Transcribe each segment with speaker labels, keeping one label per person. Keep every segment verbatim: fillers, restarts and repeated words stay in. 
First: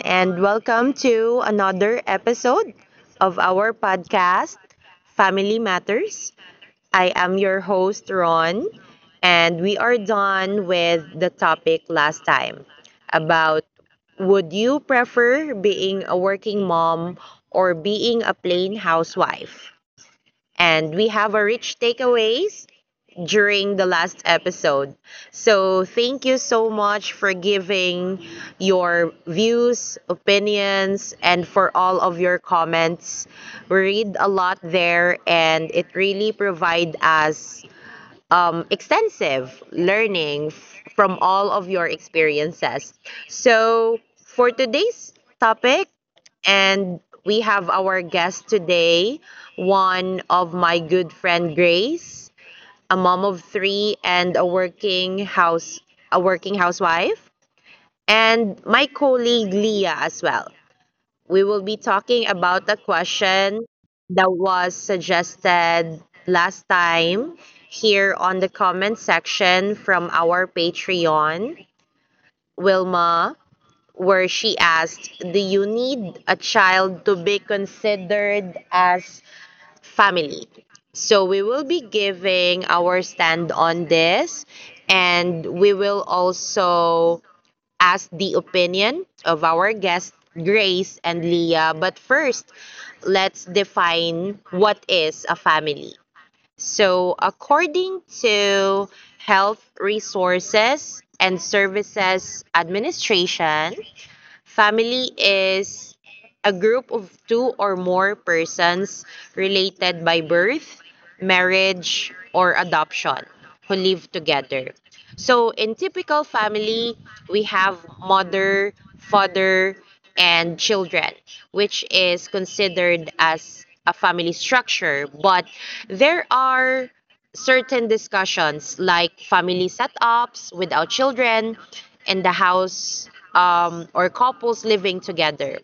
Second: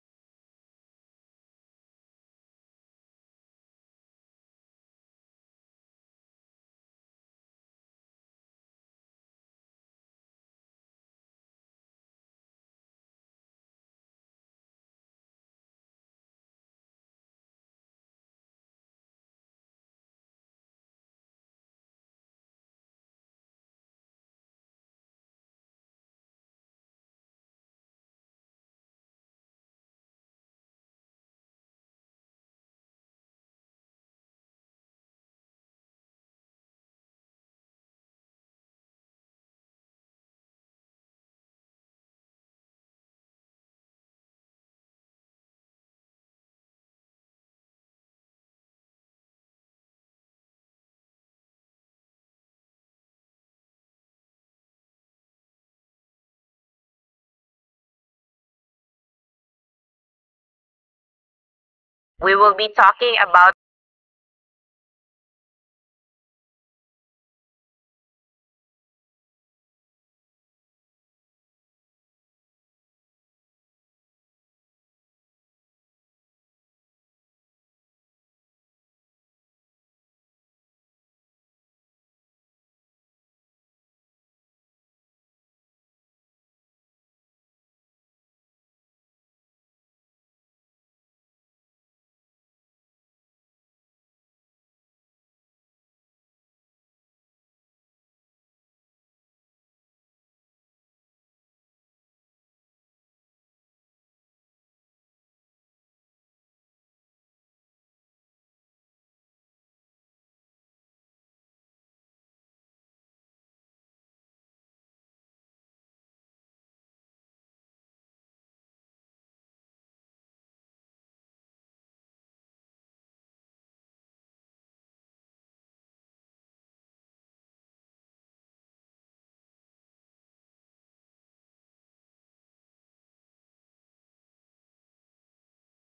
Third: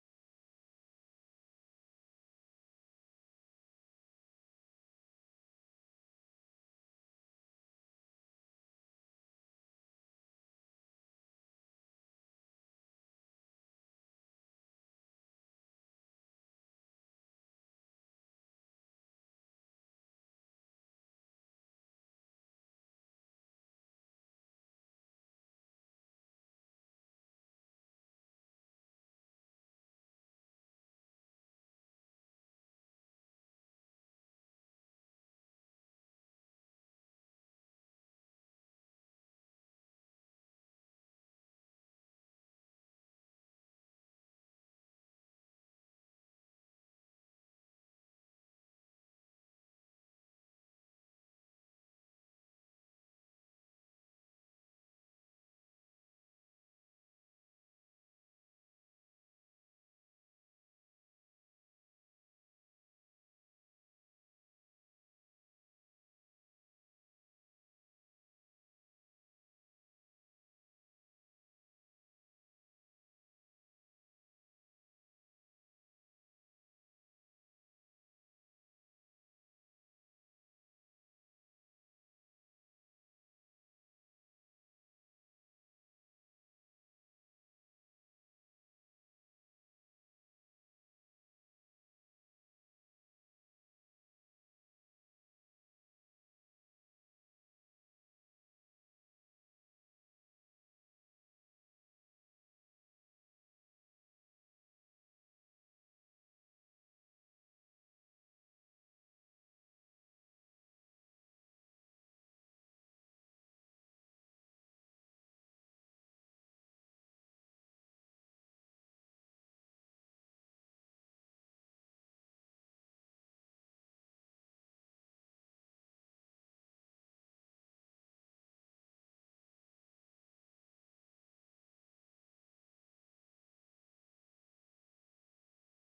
Speaker 1: and welcome to another episode of our podcast, Family Matters. I am your host, Ron, and we are done with the topic last time about would you prefer being a working mom or being a plain housewife? And we have a rich takeaways during the last episode. So, thank you so much for giving your views, opinions, and for all of your comments. We read a lot there, and it really provide us um, extensive learning f- from all of your experiences. So, for today's topic, and we have our guest today, one of my good friend Grace, a mom of three, and a working house a working housewife, and my colleague Leah as well. We will be talking
Speaker 2: We will
Speaker 1: about
Speaker 2: be
Speaker 1: a
Speaker 2: talking about.
Speaker 1: question that was suggested last time here on the comment section from our Patreon, Wilma, where she asked, do you need a child to be considered as family? So we will be giving our stand on this, and we will also ask the opinion of our guests Grace and Leah. But first, let's define what is a family. So according to Health Resources and Services Administration, family is a group of two or more persons related by birth, marriage, or adoption who live together. So, in typical family, we have mother, father, and children, which is considered as a family structure. But there are certain discussions like family setups without children and the house, um, or couples living together.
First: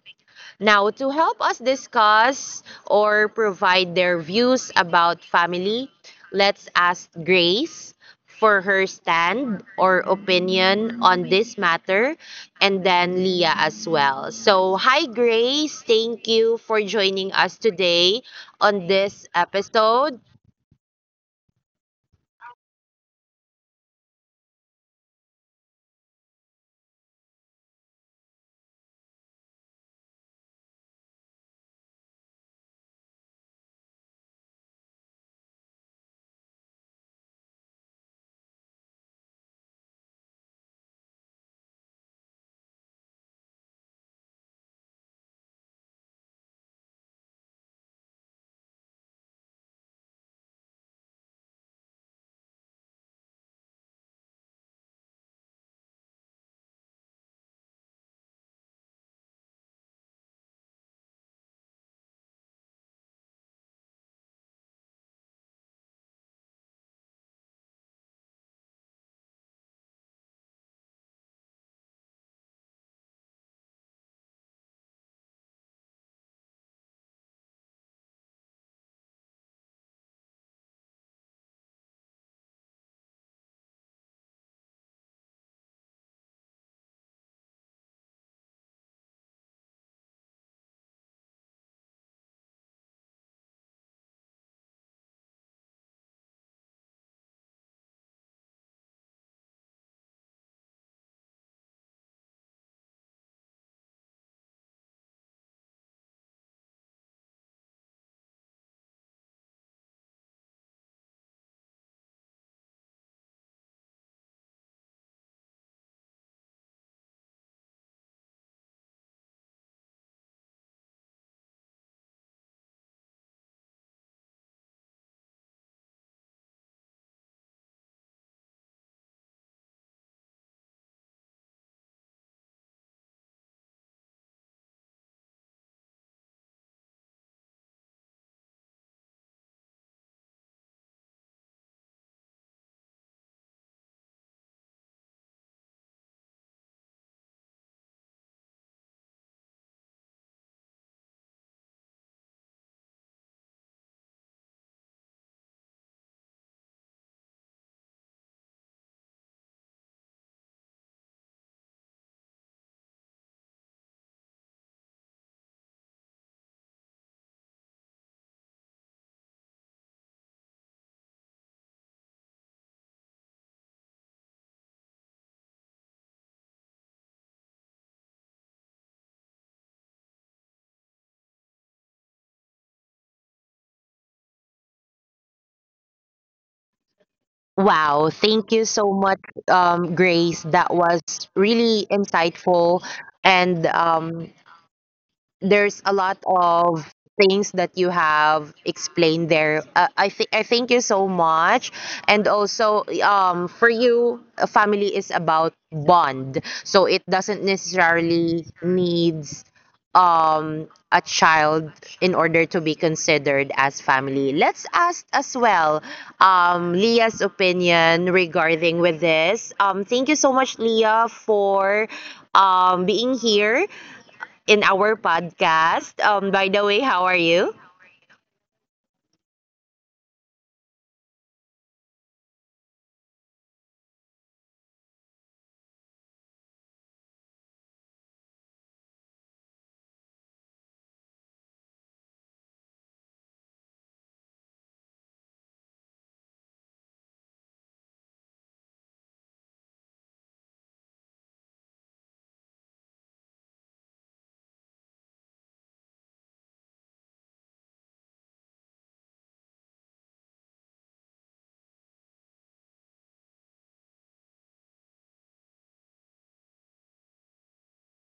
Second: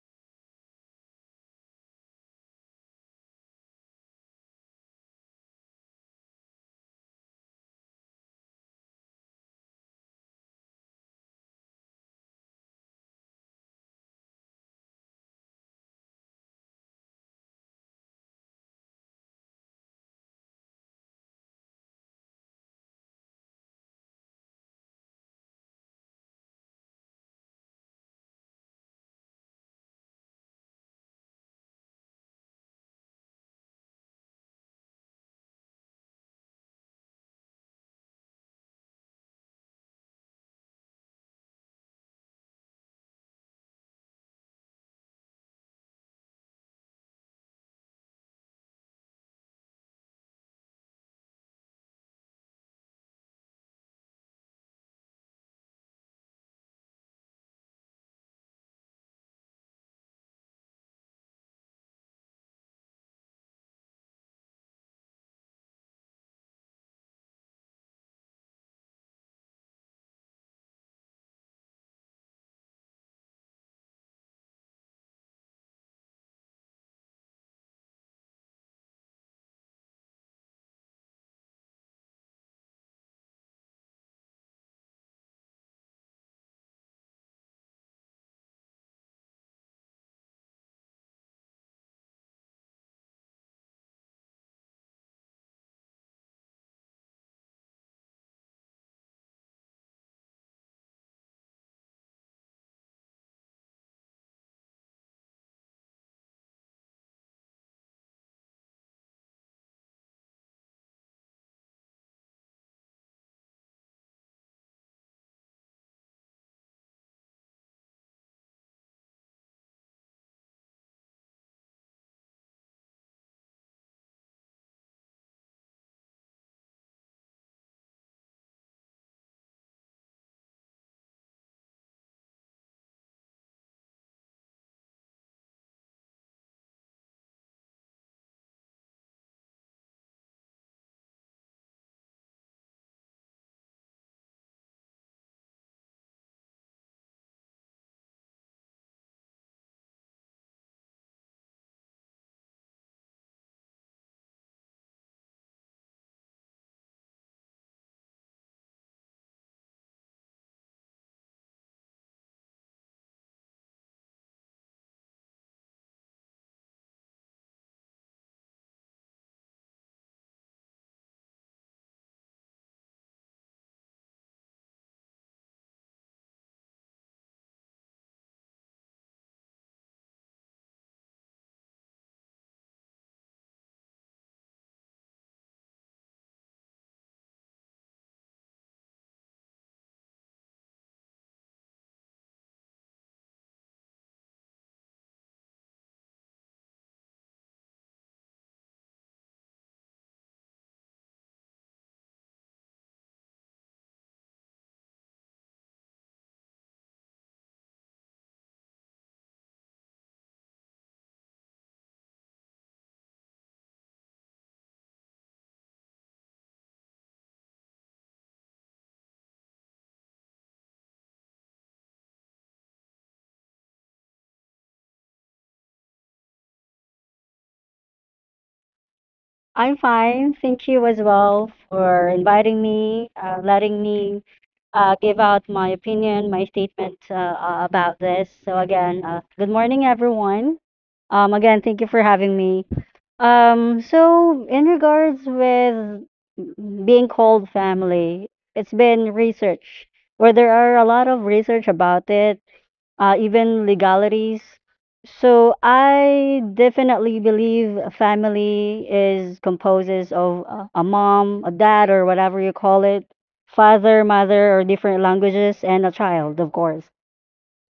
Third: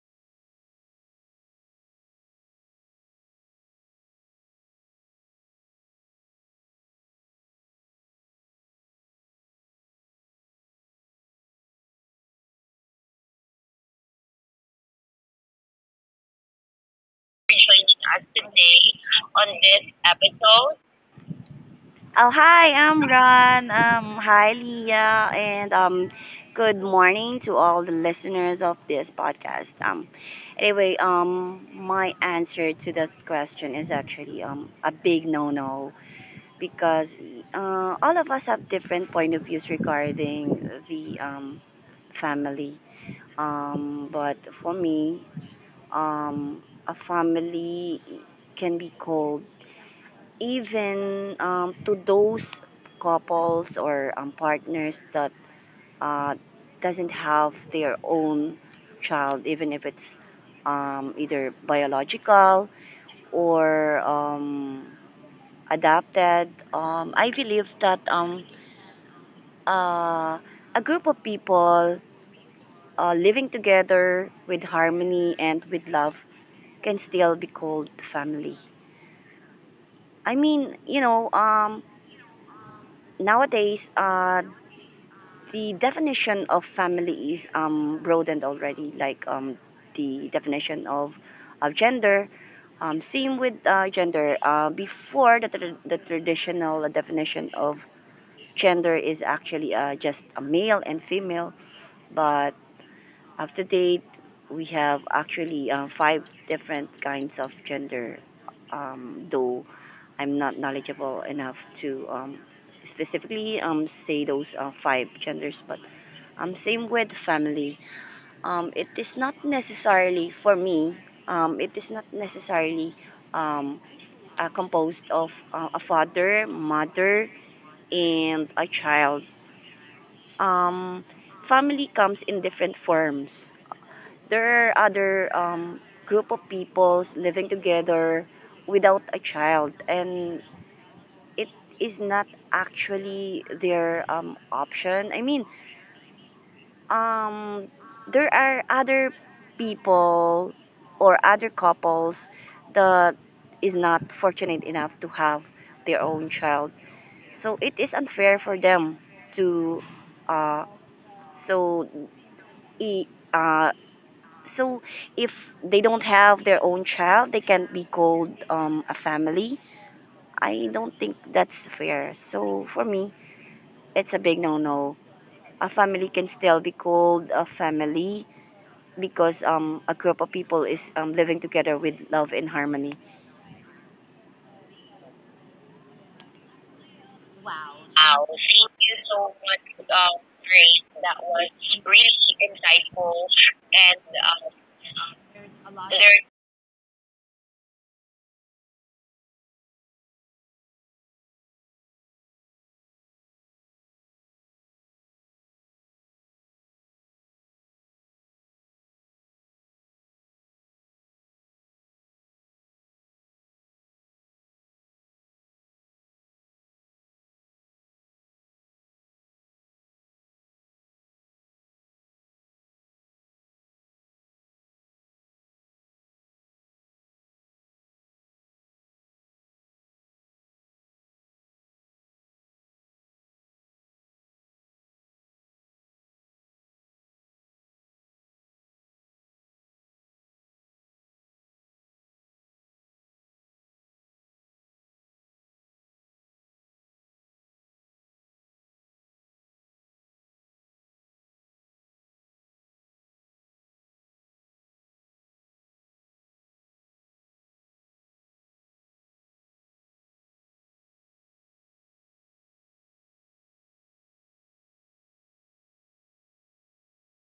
Speaker 1: Now, to help us discuss or provide their views about family, let's ask Grace for her stand or opinion on this matter, and then Leah as well. So, hi Grace, thank you for joining us
Speaker 3: Joining
Speaker 1: today
Speaker 3: us
Speaker 1: on
Speaker 3: today
Speaker 1: this
Speaker 3: on this
Speaker 1: episode.
Speaker 3: episode. Oh, hi, I'm Ron. Um, hi, Leah, and um, good morning to all the listeners of this podcast. Um, anyway, um, my answer to that question is actually um a big no-no because uh, all of us have different point of views regarding the um family. Um, but for me, um, a family can be called even um, to those couples or um, partners that uh, doesn't have their own child, even if it's um, either biological or um, adopted. Um, I believe that um, uh, a group of people uh, living together with harmony and with love can still be called family. I mean, you know, um, nowadays uh, the definition of family is um, broadened already, like um, the definition of, of gender. Um, same with uh, gender. Uh, before, the, tra- the traditional definition of gender is actually uh, just a male and female, but up to date, we have actually uh, five different kinds of gender, um, though I'm not knowledgeable enough to um, specifically um, say those uh, five genders, but um, same with family. Um, it is not necessarily for me. Um, it is not necessarily um, uh, composed of uh, a father, mother, and a child. Um, Family comes in different forms. There are other um, group of peoples living together without a child, and it is not actually their um option. I mean, um there are other people or other couples that is not fortunate enough to have their own child. So it is unfair for them to uh so I- uh so if they don't have their own child, they can't be called um a family. I don't think that's fair. So for me, it's a big no-no. A family can still be called a family because um, a group of people is um, living together with love and harmony.
Speaker 1: Wow, thank you
Speaker 3: Wow,
Speaker 1: so much,
Speaker 3: thank you
Speaker 1: um,
Speaker 3: so
Speaker 1: Grace.
Speaker 3: much,
Speaker 1: That
Speaker 3: um,
Speaker 1: was
Speaker 3: Grace. That
Speaker 1: really
Speaker 3: was
Speaker 1: insightful,
Speaker 3: really
Speaker 1: and
Speaker 3: insightful
Speaker 1: um, there's a
Speaker 3: and
Speaker 1: lot
Speaker 3: um,
Speaker 1: of things that you have explained there. Uh, I think I thank you so much, and also um for you, a family is about bond, so it doesn't necessarily needs um a child in order to be considered as family. Let's ask as well um Leah's opinion regarding with this. Um thank you so much Leah for um being here in our podcast. Um, by the way, how are you?
Speaker 2: I'm fine. Thank you as well for inviting me, uh, letting me uh, give out my opinion, my statement uh, uh, about this. So, again, uh, good morning, everyone. Um, again, thank you for having me. Um, so, in regards with being called family, it's been research where there are a lot of research about it, uh, even legalities. So I definitely believe a family is composes of a a mom, a dad, or whatever you call it, father, mother, or different languages, and a child, of course.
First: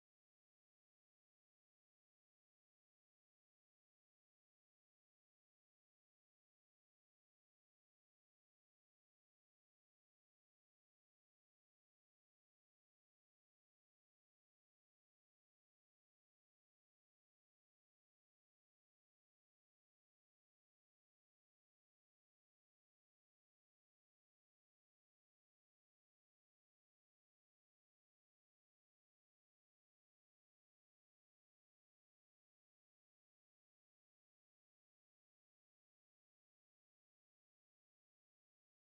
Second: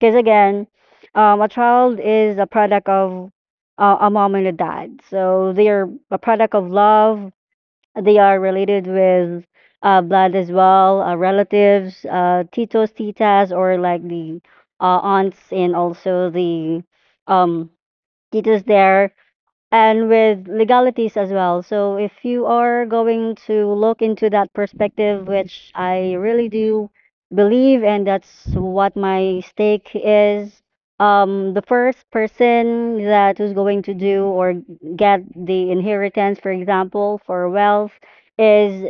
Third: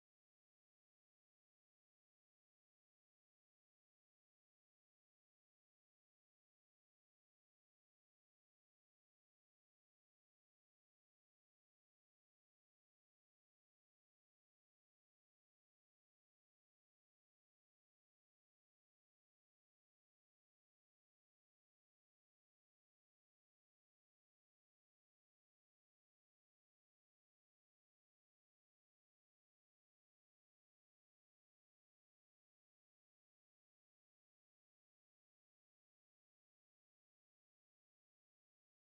Speaker 2: Because again, um, a child is a product of uh, a mom and a dad. So they are a product of love, they are related with uh, blood as well, uh, relatives, uh, titos, titas, or like the uh, aunts and also the um, titas there, and with legalities as well. So if you are going to look into that perspective, which I really do believe, and that's what my stake is, um, the first person that is going to do or get the inheritance, for example, for wealth, is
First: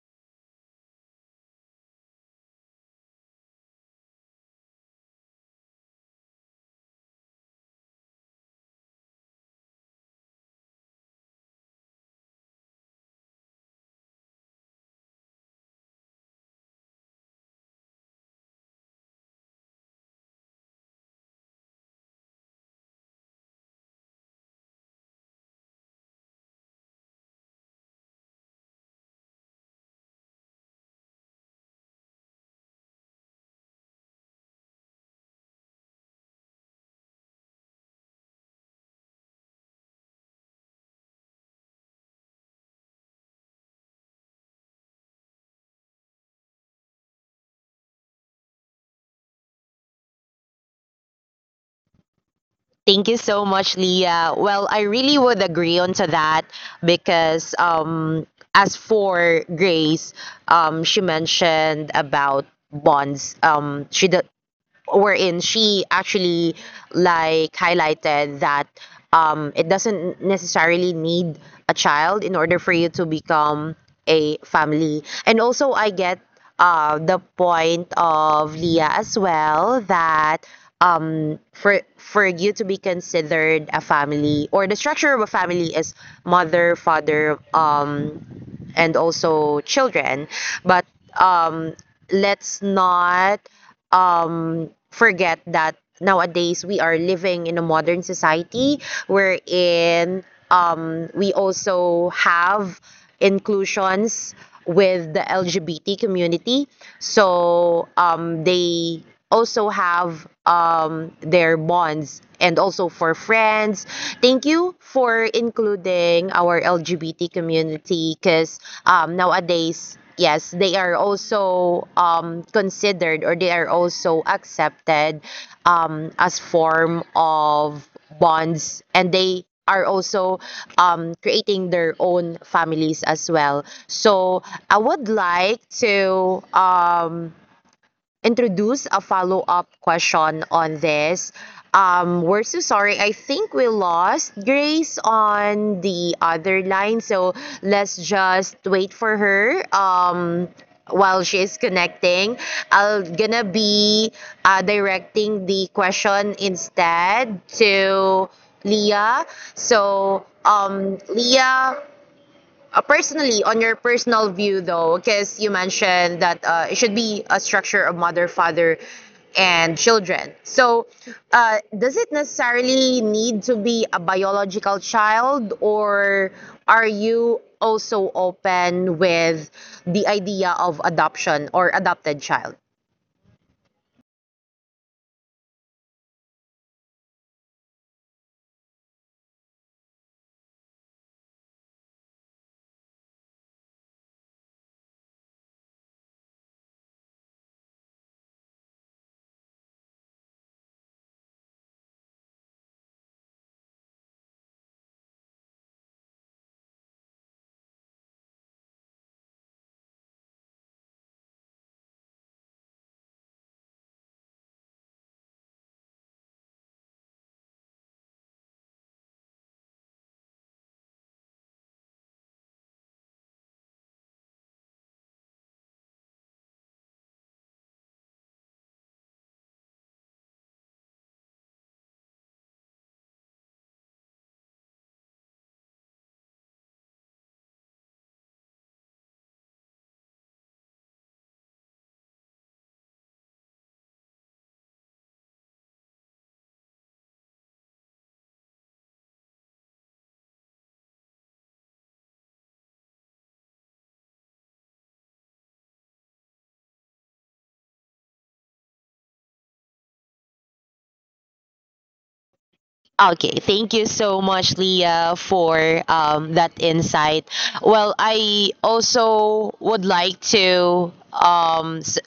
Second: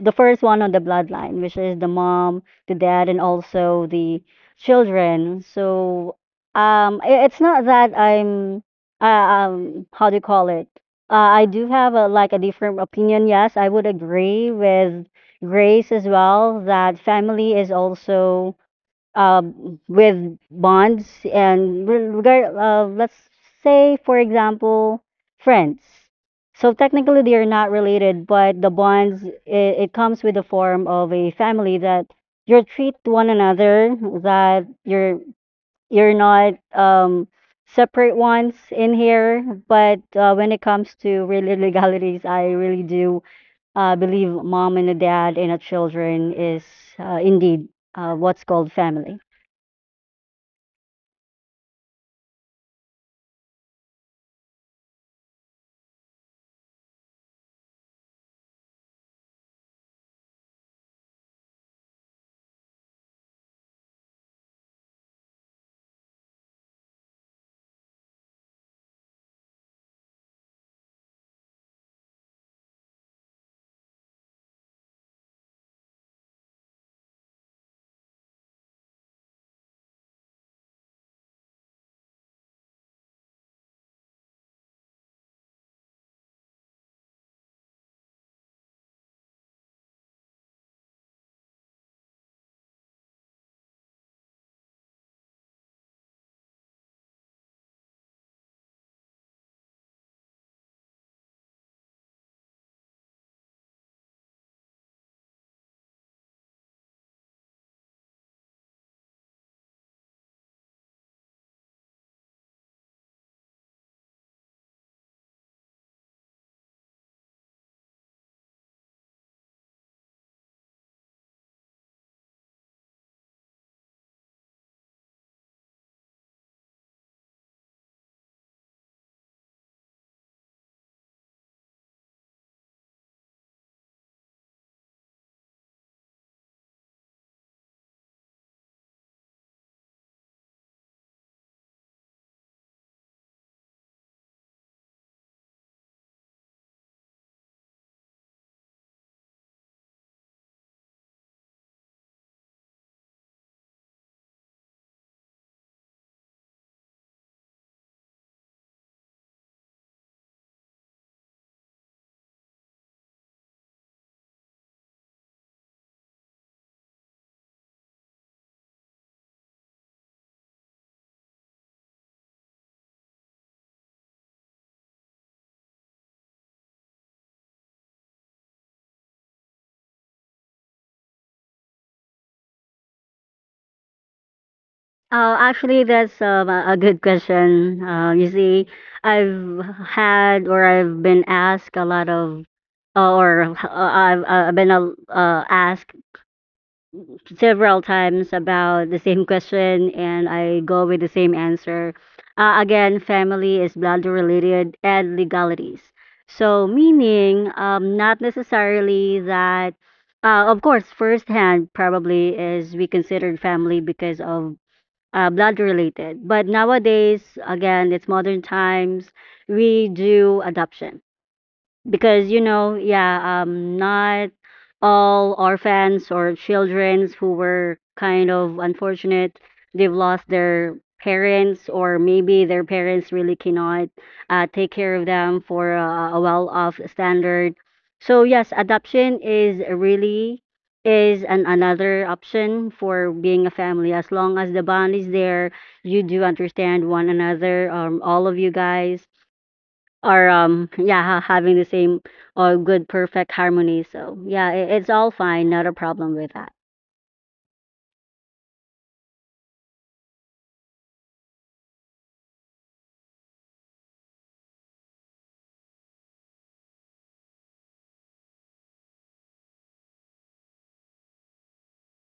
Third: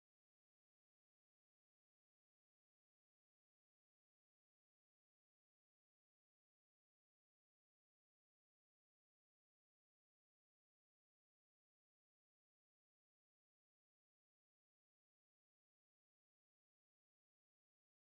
Speaker 2: the first one on the bloodline, which is the mom, the dad, and also the children. So um, i- it's not that I'm uh, um, how do you call it? Uh, I do have a, like a different opinion. Yes, I would agree with Grace as well that family is also um, with bonds and re- regard. Uh, let's say, for example, friends. So technically, they are not related, but the bonds it, it comes with the form of a family, that you treat one another, that you're you're not um separate ones in here, but uh, when it comes to really legalities, I really do uh, believe mom and a dad and a children is uh, indeed uh, what's called family.
Speaker 1: Thank you so much, Leah. Well, I really would agree on to that because, um, as for Grace, um, she mentioned about bonds. Um, she do- wherein she actually like highlighted that um, it doesn't necessarily need a child in order for you to become a family. And also, I get uh, the point of Leah as well that, um, for for you to be considered a family, or the structure of a family is mother, father, um, and also children. But um, let's not um, forget that nowadays we are living in a modern society, wherein um, we also have inclusions with the L G B T community. So um, they also have um, their bonds and also for friends. Thank you for including our L G B T community, because um, nowadays, yes, they are also um, considered, or they are also accepted um, as form of bonds, and they are also um, creating their own families as well. So I would like to um, introduce a follow-up question on this. Um, we're so sorry. I think we lost Grace on the other line, so let's just wait for her. Um, while she is connecting, I'll gonna be uh, directing the question instead to Leah. So, um, Leah, uh, personally, on your personal view though, because you mentioned that uh, it should be a structure of mother, father, and children. So, uh, does it necessarily need to be a biological child, or are you also open with the idea of adoption or adopted child?
Speaker 2: Uh, actually, that's um, a a good question. Uh, you see, I've had, or I've been asked a lot of uh, or uh, I've, I been uh, uh, asked several times about the same question, and I go with the same answer. Uh, again, family is blood related and legalities. So, meaning, um, not necessarily that, uh, of course, firsthand probably is we considered family because of uh, blood related. But nowadays, again, it's modern times, we do adoption because you know, yeah, um not all orphans or children who were kind of unfortunate, they've lost their parents, or maybe their parents really cannot uh, take care of them for uh, a well off standard. So yes, adoption is really is an another option for being a family, as long as the bond is there, you do understand one another, um, all of you guys, or um yeah, ha- having the same or good perfect harmony. So yeah, it, it's all fine, not a problem with that.
Speaker 1: Okay, thank you so much, Leah, for um, that insight. Well, I also would like to um, s-